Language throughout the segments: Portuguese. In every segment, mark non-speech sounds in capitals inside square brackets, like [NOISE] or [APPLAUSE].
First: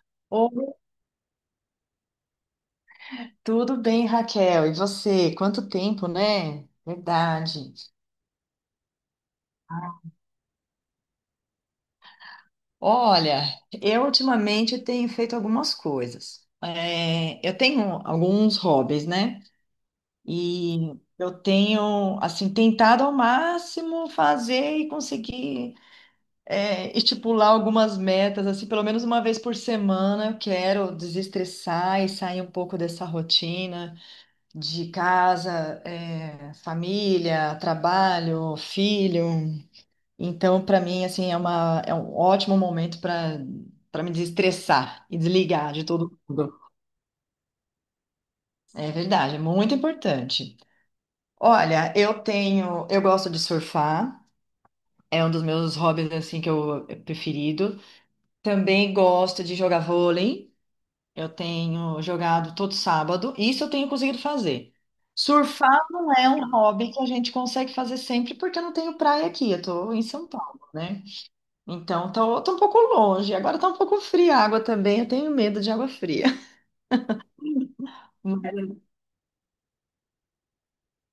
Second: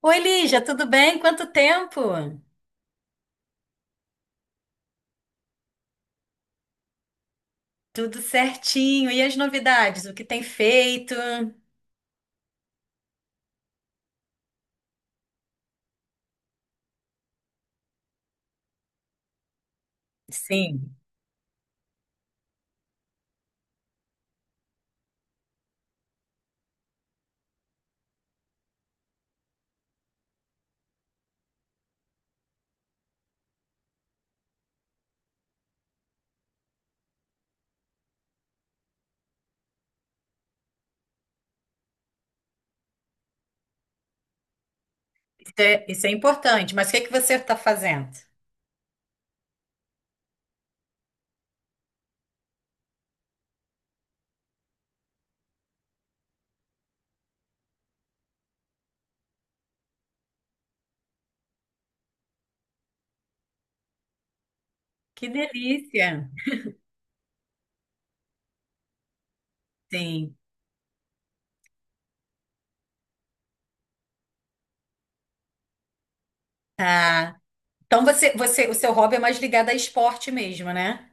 Oi, Lígia, Oi, tudo bem? Quanto tempo? tudo bem, Raquel? E você? Quanto tempo, né? Verdade. Tudo certinho. E as novidades? O que tem feito? Olha, eu ultimamente tenho feito algumas coisas. Eu tenho alguns hobbies, né? E Sim, eu tenho, assim, tentado ao máximo fazer e conseguir estipular algumas metas, assim, pelo menos uma vez por semana eu quero desestressar e sair um pouco dessa rotina. De casa, é, família, trabalho, filho. Então, para mim, assim, é um ótimo momento para me desestressar e isso desligar de é, isso é todo mundo. importante. Mas o que é que você está fazendo? É verdade, é muito importante. Olha, eu gosto de surfar, é um dos meus hobbies assim que eu é preferido. Também gosto de jogar vôlei. Eu tenho jogado todo sábado, isso eu tenho conseguido fazer. Que Surfar delícia! não é um hobby que a gente consegue fazer sempre, porque eu não tenho praia aqui, eu tô em São Sim. Paulo, né? Então tô um pouco longe. Agora tá um pouco fria a água também, eu tenho medo de água fria. Tá. Então você, você, o seu hobby é mais ligado a esporte mesmo, né?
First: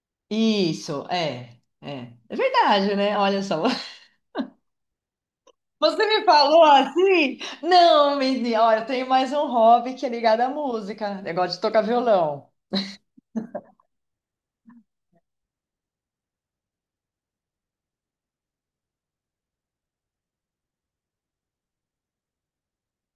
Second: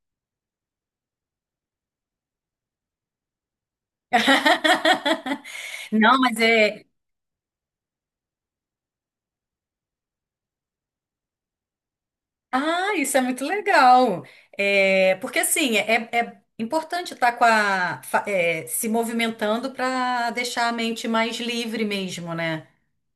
[LAUGHS] Isso, é. É verdade, né? Olha só. [LAUGHS] [LAUGHS] Você Não, me mas falou é, assim? Não, menina, olha, eu tenho mais um hobby que é ligado à música, negócio de tocar violão. Ah, isso é muito legal. É, porque assim, é, é importante estar com a, fa- é, se movimentando para deixar a mente mais livre mesmo, né?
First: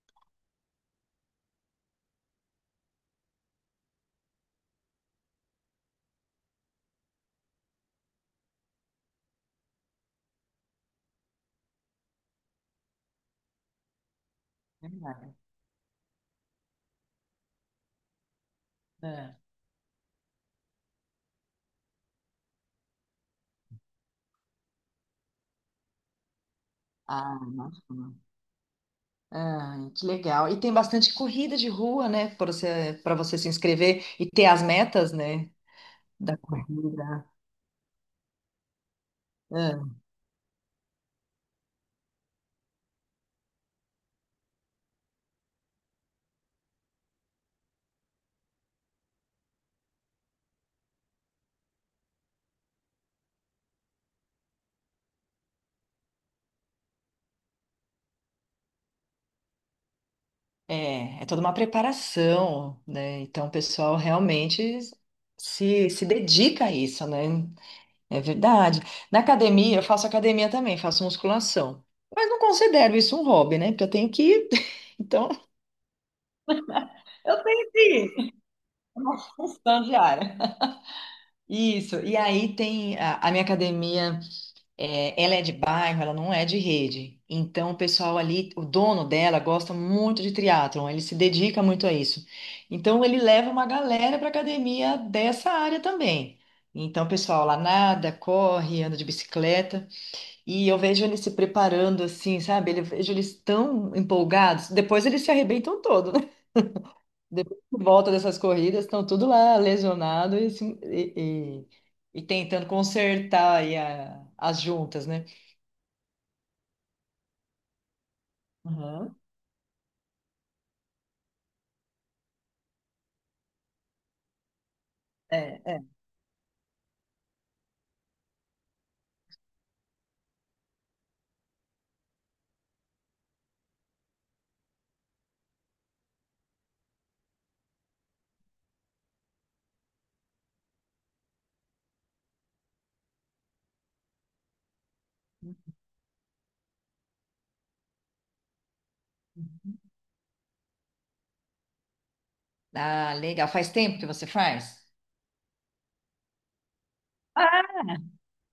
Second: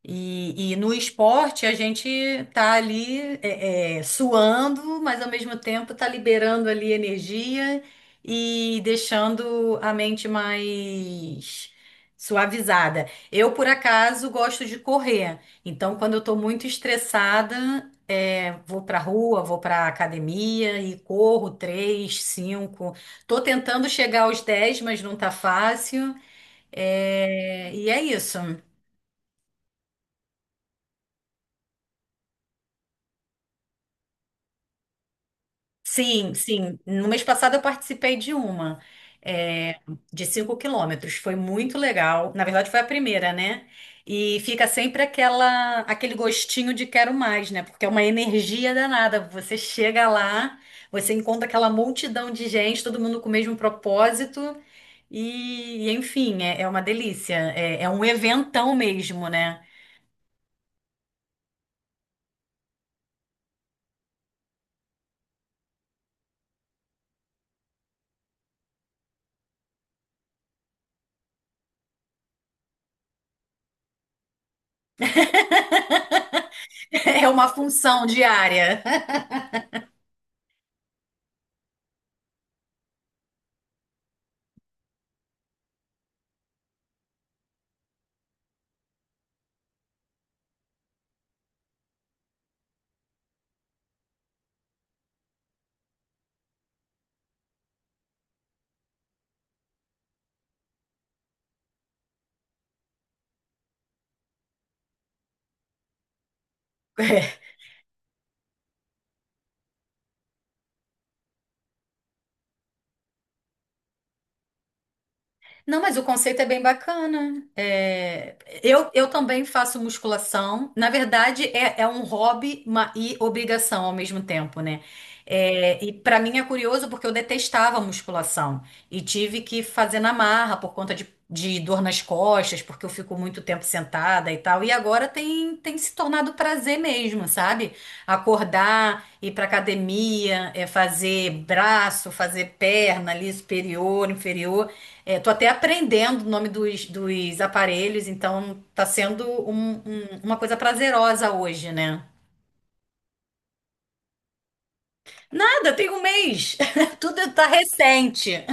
E no esporte a gente tá ali suando, mas ao mesmo tempo tá liberando ali energia e deixando a mente mais suavizada. Eu, por acaso, gosto de É verdade. correr. Então, quando eu tô muito estressada, vou pra É. rua, vou pra academia e corro três, cinco. Tô tentando chegar aos 10, mas não tá fácil. Ah, É, e é nossa. isso. Ai, que legal. E tem bastante corrida de rua, né? Para para você se inscrever e ter as metas, né? Sim, Da sim. No mês corrida. passado eu participei de uma, é, Ah, de 5 km. Foi muito legal. Na verdade, foi a primeira, né? E fica sempre aquele gostinho de quero mais, né? Porque é uma energia danada. Você chega lá, você encontra aquela multidão de gente, todo mundo com o mesmo propósito. Enfim, é uma delícia. É um eventão mesmo, né? é, é toda uma preparação, né? Então, o pessoal realmente se dedica a isso, né? É verdade. Na academia, eu faço academia também, faço musculação. Mas não considero isso um hobby, né? Porque eu tenho que ir. [LAUGHS] Então, [LAUGHS] É eu uma tenho que função ir. diária. [LAUGHS] Função diária. Isso. E aí tem a minha academia. É, ela é de bairro, ela não é de rede. Então, o pessoal ali, o dono dela gosta muito de triatlon, ele se dedica muito a isso. Então, ele leva uma galera para academia dessa área também. Então, o pessoal lá nada, corre, anda de bicicleta, e eu vejo eles se preparando assim, sabe? Eu vejo eles tão empolgados. Depois eles se arrebentam todo, né? [LAUGHS] [LAUGHS] Depois que volta dessas corridas, estão tudo lá lesionado e tentando consertar as juntas, né? Não, mas o conceito é bem bacana. Eu Aham. também faço musculação. Na verdade, é um hobby e obrigação ao mesmo tempo, né? É, é. E para mim é curioso porque eu detestava musculação e tive que fazer na marra por conta de dor nas costas, porque eu fico muito tempo sentada e tal. E agora tem se tornado prazer mesmo, sabe? Acordar, ir para academia, fazer braço, fazer perna ali superior, inferior. Tô até aprendendo o nome dos aparelhos, então tá sendo uma coisa prazerosa hoje, né? Ah, legal. Faz tempo que você faz? Nada, tem um mês. [LAUGHS] Tudo tá Ah, recente.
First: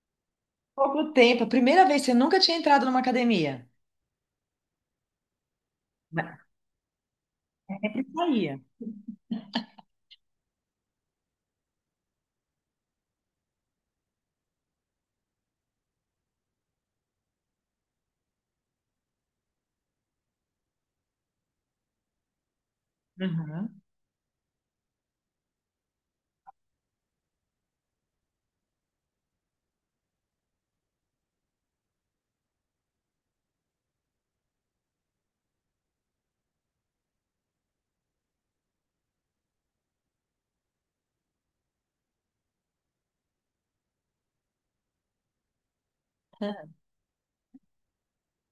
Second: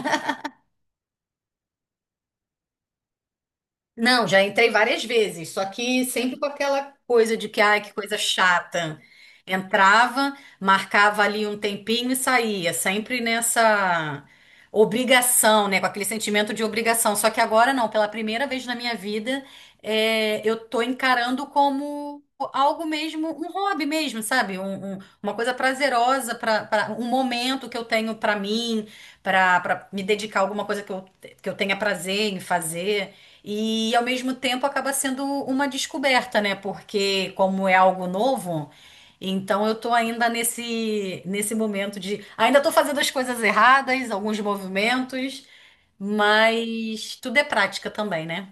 pouco tempo. Primeira vez, você nunca tinha entrado numa academia. Não, já entrei várias vezes, só que Mas sempre com aquela coisa de que, ai, que sempre coisa saía. chata. Entrava, marcava ali um tempinho e saía, sempre nessa obrigação, né? Com aquele sentimento de obrigação. Só que agora não, pela primeira vez na minha vida, eu tô encarando como algo mesmo, um Aham. hobby mesmo, sabe? Uma coisa prazerosa, um momento que eu tenho pra mim, pra pra me dedicar a alguma coisa que eu tenha prazer em fazer. E ao mesmo tempo acaba sendo uma descoberta, né? Porque como é algo novo, então eu tô ainda nesse momento de ainda tô fazendo as coisas erradas, alguns movimentos, mas tudo é prática também, né?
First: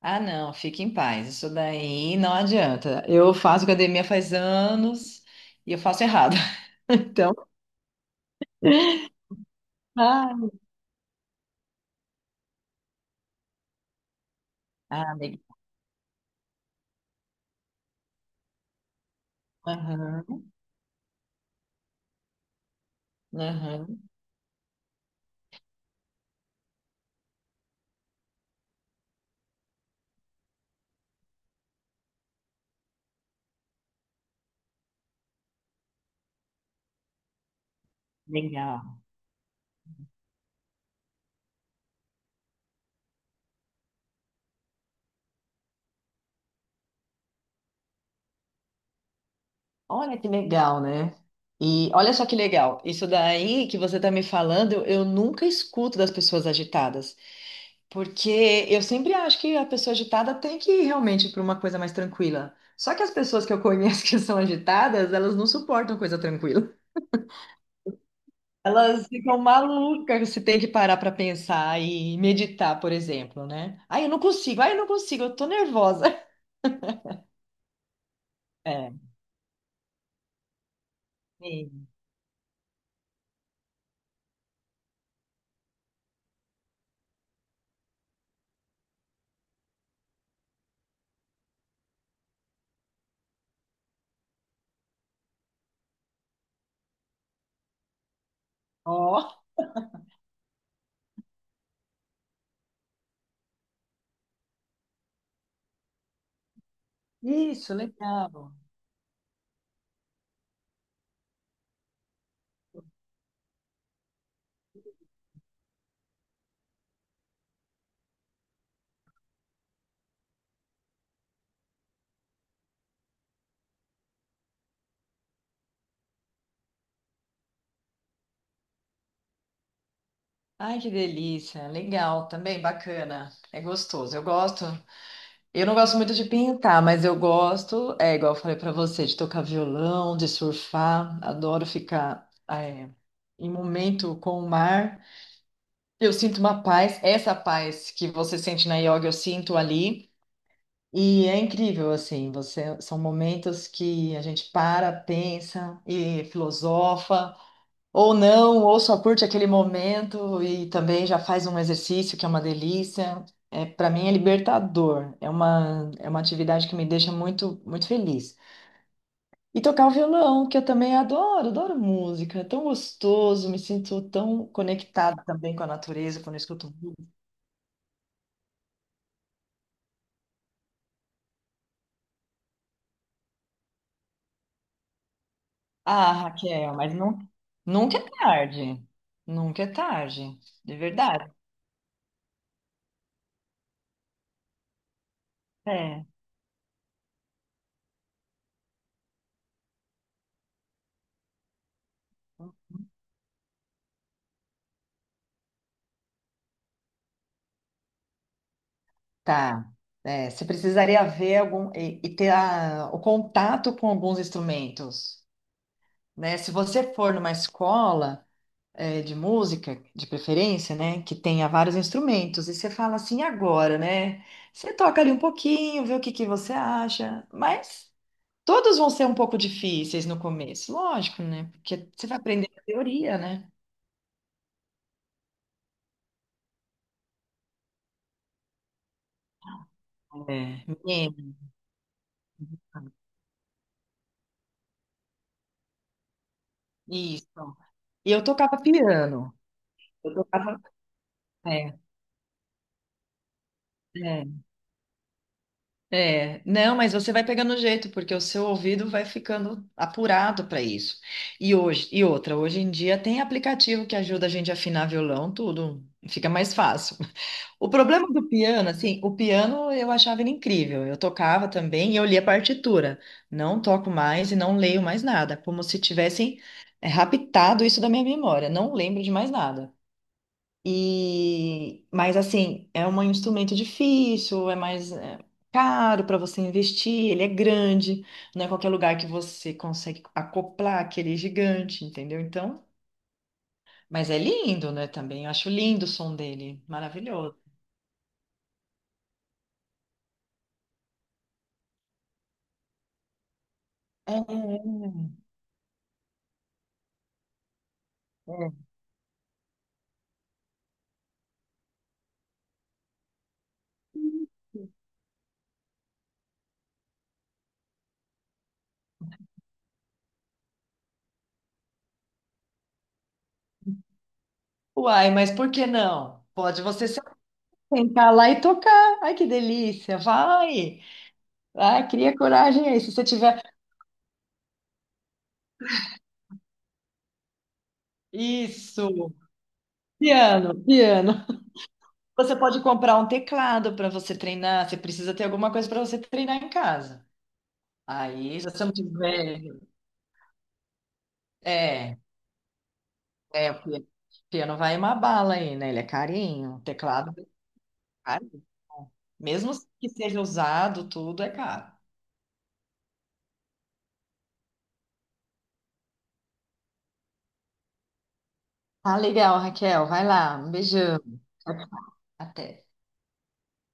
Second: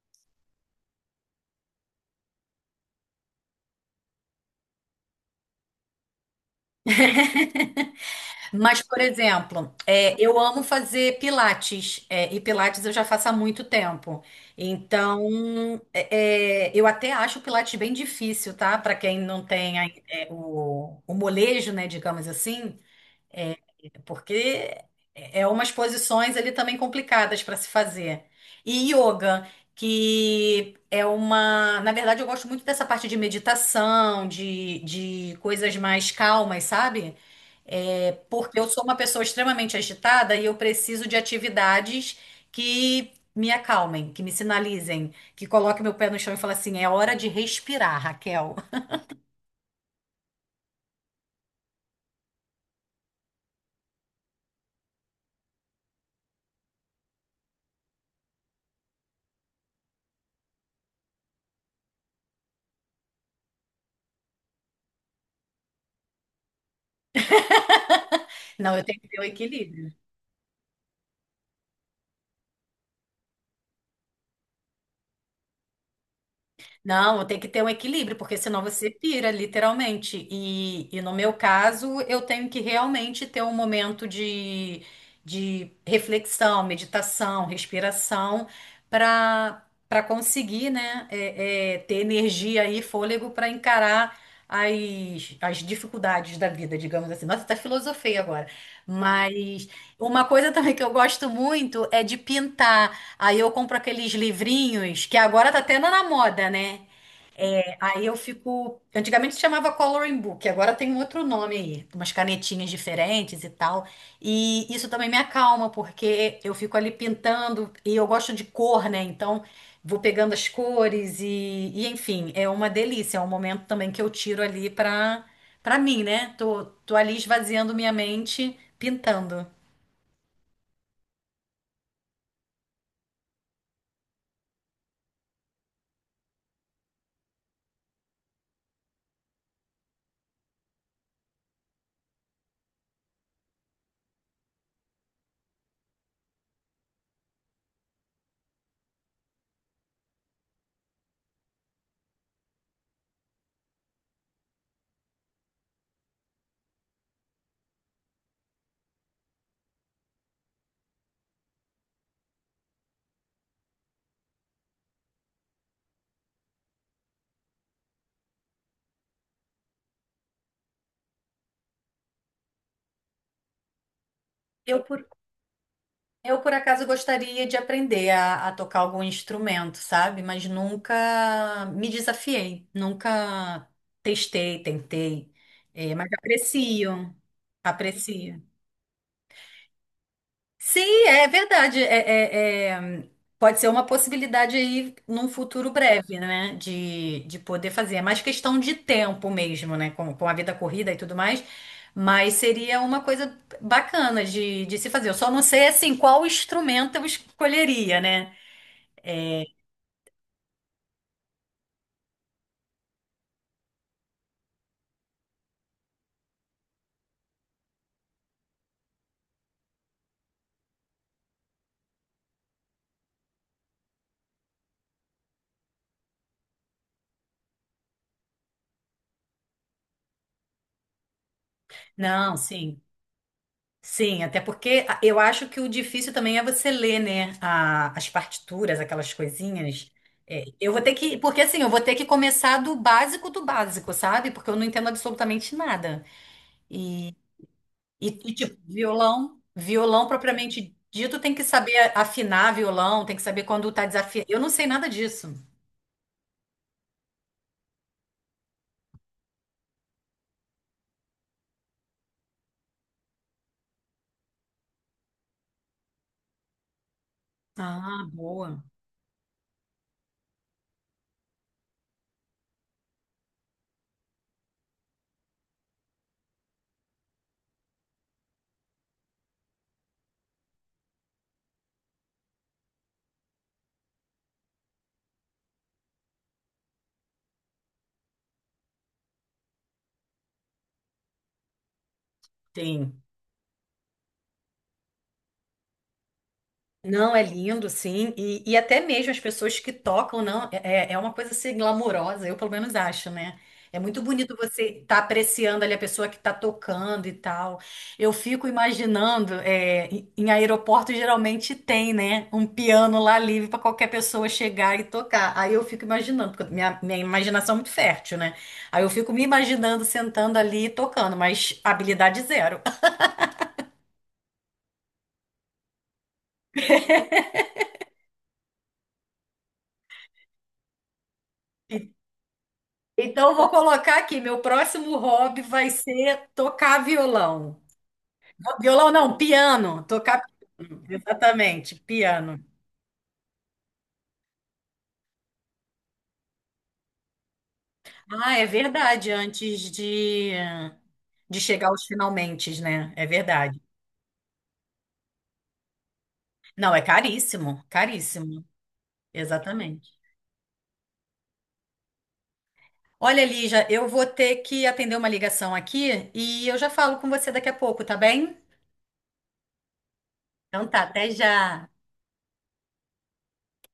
Ah, não, fique em paz. Isso daí não adianta. Eu faço academia faz anos e eu faço errado. [LAUGHS] Então, Mas, por exemplo, eu ah, amo fazer pilates, e pilates eu já faço há muito tempo. ah, legal. Então, eu até acho o pilates bem difícil, tá? Para quem não tem a- é, Aham. o, o molejo, né, digamos assim. Aham. Porque é umas posições ali também complicadas para se fazer. E yoga, que é uma. Na verdade, eu gosto muito dessa parte de meditação, de coisas mais calmas, sabe? Porque eu Legal. sou uma pessoa extremamente agitada e eu preciso de atividades que me acalmem, que me sinalizem, que coloquem meu pé no chão e falem assim: é hora de respirar, Raquel. [LAUGHS] Olha que legal, né? E olha só que legal. Isso daí que você tá me falando, eu nunca escuto das pessoas agitadas. Porque eu sempre acho que a pessoa agitada tem que ir realmente para uma coisa mais tranquila. Só que as pessoas que eu conheço [LAUGHS] que são agitadas, elas não suportam coisa tranquila. Não, eu tenho que Elas ter o ficam equilíbrio. malucas se tem que parar para pensar e meditar, por exemplo, né? Ai, eu não consigo, ai, eu não consigo, eu tô nervosa. [LAUGHS] Não, tem que ter um equilíbrio, porque senão você É. pira, literalmente. E no meu Sim. caso, eu tenho que realmente ter um momento de reflexão, meditação, respiração, para para conseguir, né, ter energia e fôlego para encarar as dificuldades da vida, digamos assim. Nossa, até filosofei agora. Ó, Mas uma coisa também que eu gosto muito é de pintar. Aí eu compro aqueles livrinhos que agora tá tendo na moda, né? isso, Aí eu legal. fico. Antigamente se chamava coloring book, agora tem um outro nome aí, umas canetinhas diferentes e tal. E isso também me acalma, porque eu fico ali pintando e eu gosto de cor, né? Então vou pegando as cores e enfim, é uma delícia. É um momento também que eu tiro ali pra mim, né? Tô ali esvaziando minha mente, pintando. Ai, que delícia, legal também, bacana. É gostoso, eu gosto. Eu não gosto muito de pintar, mas eu gosto, é igual eu falei pra você, de tocar violão, de surfar. Adoro ficar em momento com o mar. Eu sinto uma paz, essa paz que você sente na yoga, eu sinto ali. E é incrível, assim, você, são momentos que a gente para, pensa e filosofa. Ou não, ou só curte aquele momento e também já faz um exercício que é uma delícia. É, para mim é libertador. É uma atividade que me deixa muito, muito feliz. E tocar o violão, que eu também adoro, adoro música. É tão gostoso, me sinto tão Eu, por conectada também com a natureza quando eu Eu, por escuto acaso, música. gostaria de aprender a tocar algum instrumento, sabe? Mas nunca me desafiei, nunca testei, tentei. É, mas Ah, Raquel, mas aprecio, não, nunca é aprecio. tarde. Nunca é tarde, de Sim, é verdade. verdade. Pode ser uma possibilidade aí num futuro É. breve, né? De poder fazer. É mais questão de tempo mesmo, né? Com a vida corrida e tudo mais. Mas seria uma coisa bacana de se fazer. Eu só não sei, assim, qual instrumento eu escolheria, né? Tá. É, você precisaria ver e ter o contato com alguns instrumentos, né? Se você for numa escola é, de música, de preferência, né, que tenha vários instrumentos, e você fala assim agora, né? Você toca ali um pouquinho, vê o que que você acha, mas todos vão ser um pouco difíceis no começo, lógico, né? Porque você vai Não, aprender a sim. teoria, né? Sim, até porque eu acho que o difícil também é você ler, né, as partituras, aquelas coisinhas. É, É, eu vou ter que, menina, porque assim, eu vou ter que começar do básico, sabe? Porque eu não entendo absolutamente nada. E, isso. E eu tipo, tocava piano. violão, violão Eu tocava, propriamente dito, tem que é. saber afinar violão, tem que saber quando tá desafiando. É. Eu não sei nada disso. É, não, mas você vai pegando o jeito, porque o seu ouvido vai ficando apurado para isso. E hoje, e outra, hoje em dia tem aplicativo que ajuda a gente a afinar violão, tudo fica mais fácil. [LAUGHS] O problema Ah, do boa. piano, assim, o piano eu achava ele incrível. Eu tocava também e eu lia partitura. Não toco mais e não leio mais nada, como se tivessem raptado isso da minha memória. Não lembro de mais nada. E, mas assim, é um instrumento difícil, caro para você investir, ele é grande, não é qualquer lugar que você consegue acoplar aquele gigante, entendeu? Então, Tem. mas é lindo, né, também. Eu acho lindo o som dele, Não, é maravilhoso. lindo, sim. E até mesmo as pessoas que tocam, não, é, é uma coisa assim glamourosa, eu pelo menos acho, né? É muito É, bonito você estar apreciando ali a pessoa que está tocando e tal. Eu fico é. imaginando, é, em aeroporto geralmente tem, né, um piano lá livre para qualquer pessoa chegar e tocar. Aí eu fico imaginando, porque minha imaginação é muito fértil, né? Aí eu fico me imaginando sentando ali e tocando, mas habilidade zero. Uai, mas por que não? Pode você se sentar lá e tocar. Ai, que delícia! Vai! Ai cria coragem aí. Se você Então, eu tiver. vou colocar aqui, meu próximo hobby vai ser tocar violão. Não, violão Isso! não, piano. Tocar Piano, piano. piano. Exatamente, Você piano. pode comprar um teclado para você treinar, você precisa ter alguma coisa para você treinar em casa. Ah, Aí, é se você não verdade, tiver. antes de chegar aos É, finalmente, né? É verdade. o piano vai uma bala aí, né? Ele é carinho, o Não, é teclado é caríssimo, caro. caríssimo. Mesmo que Exatamente. seja usado, tudo é caro. Olha, Lígia, eu vou ter que atender uma ligação aqui e eu já falo com você daqui a pouco, tá bem? Tá legal, Raquel, vai lá, um Então tá, beijão. até já. Até.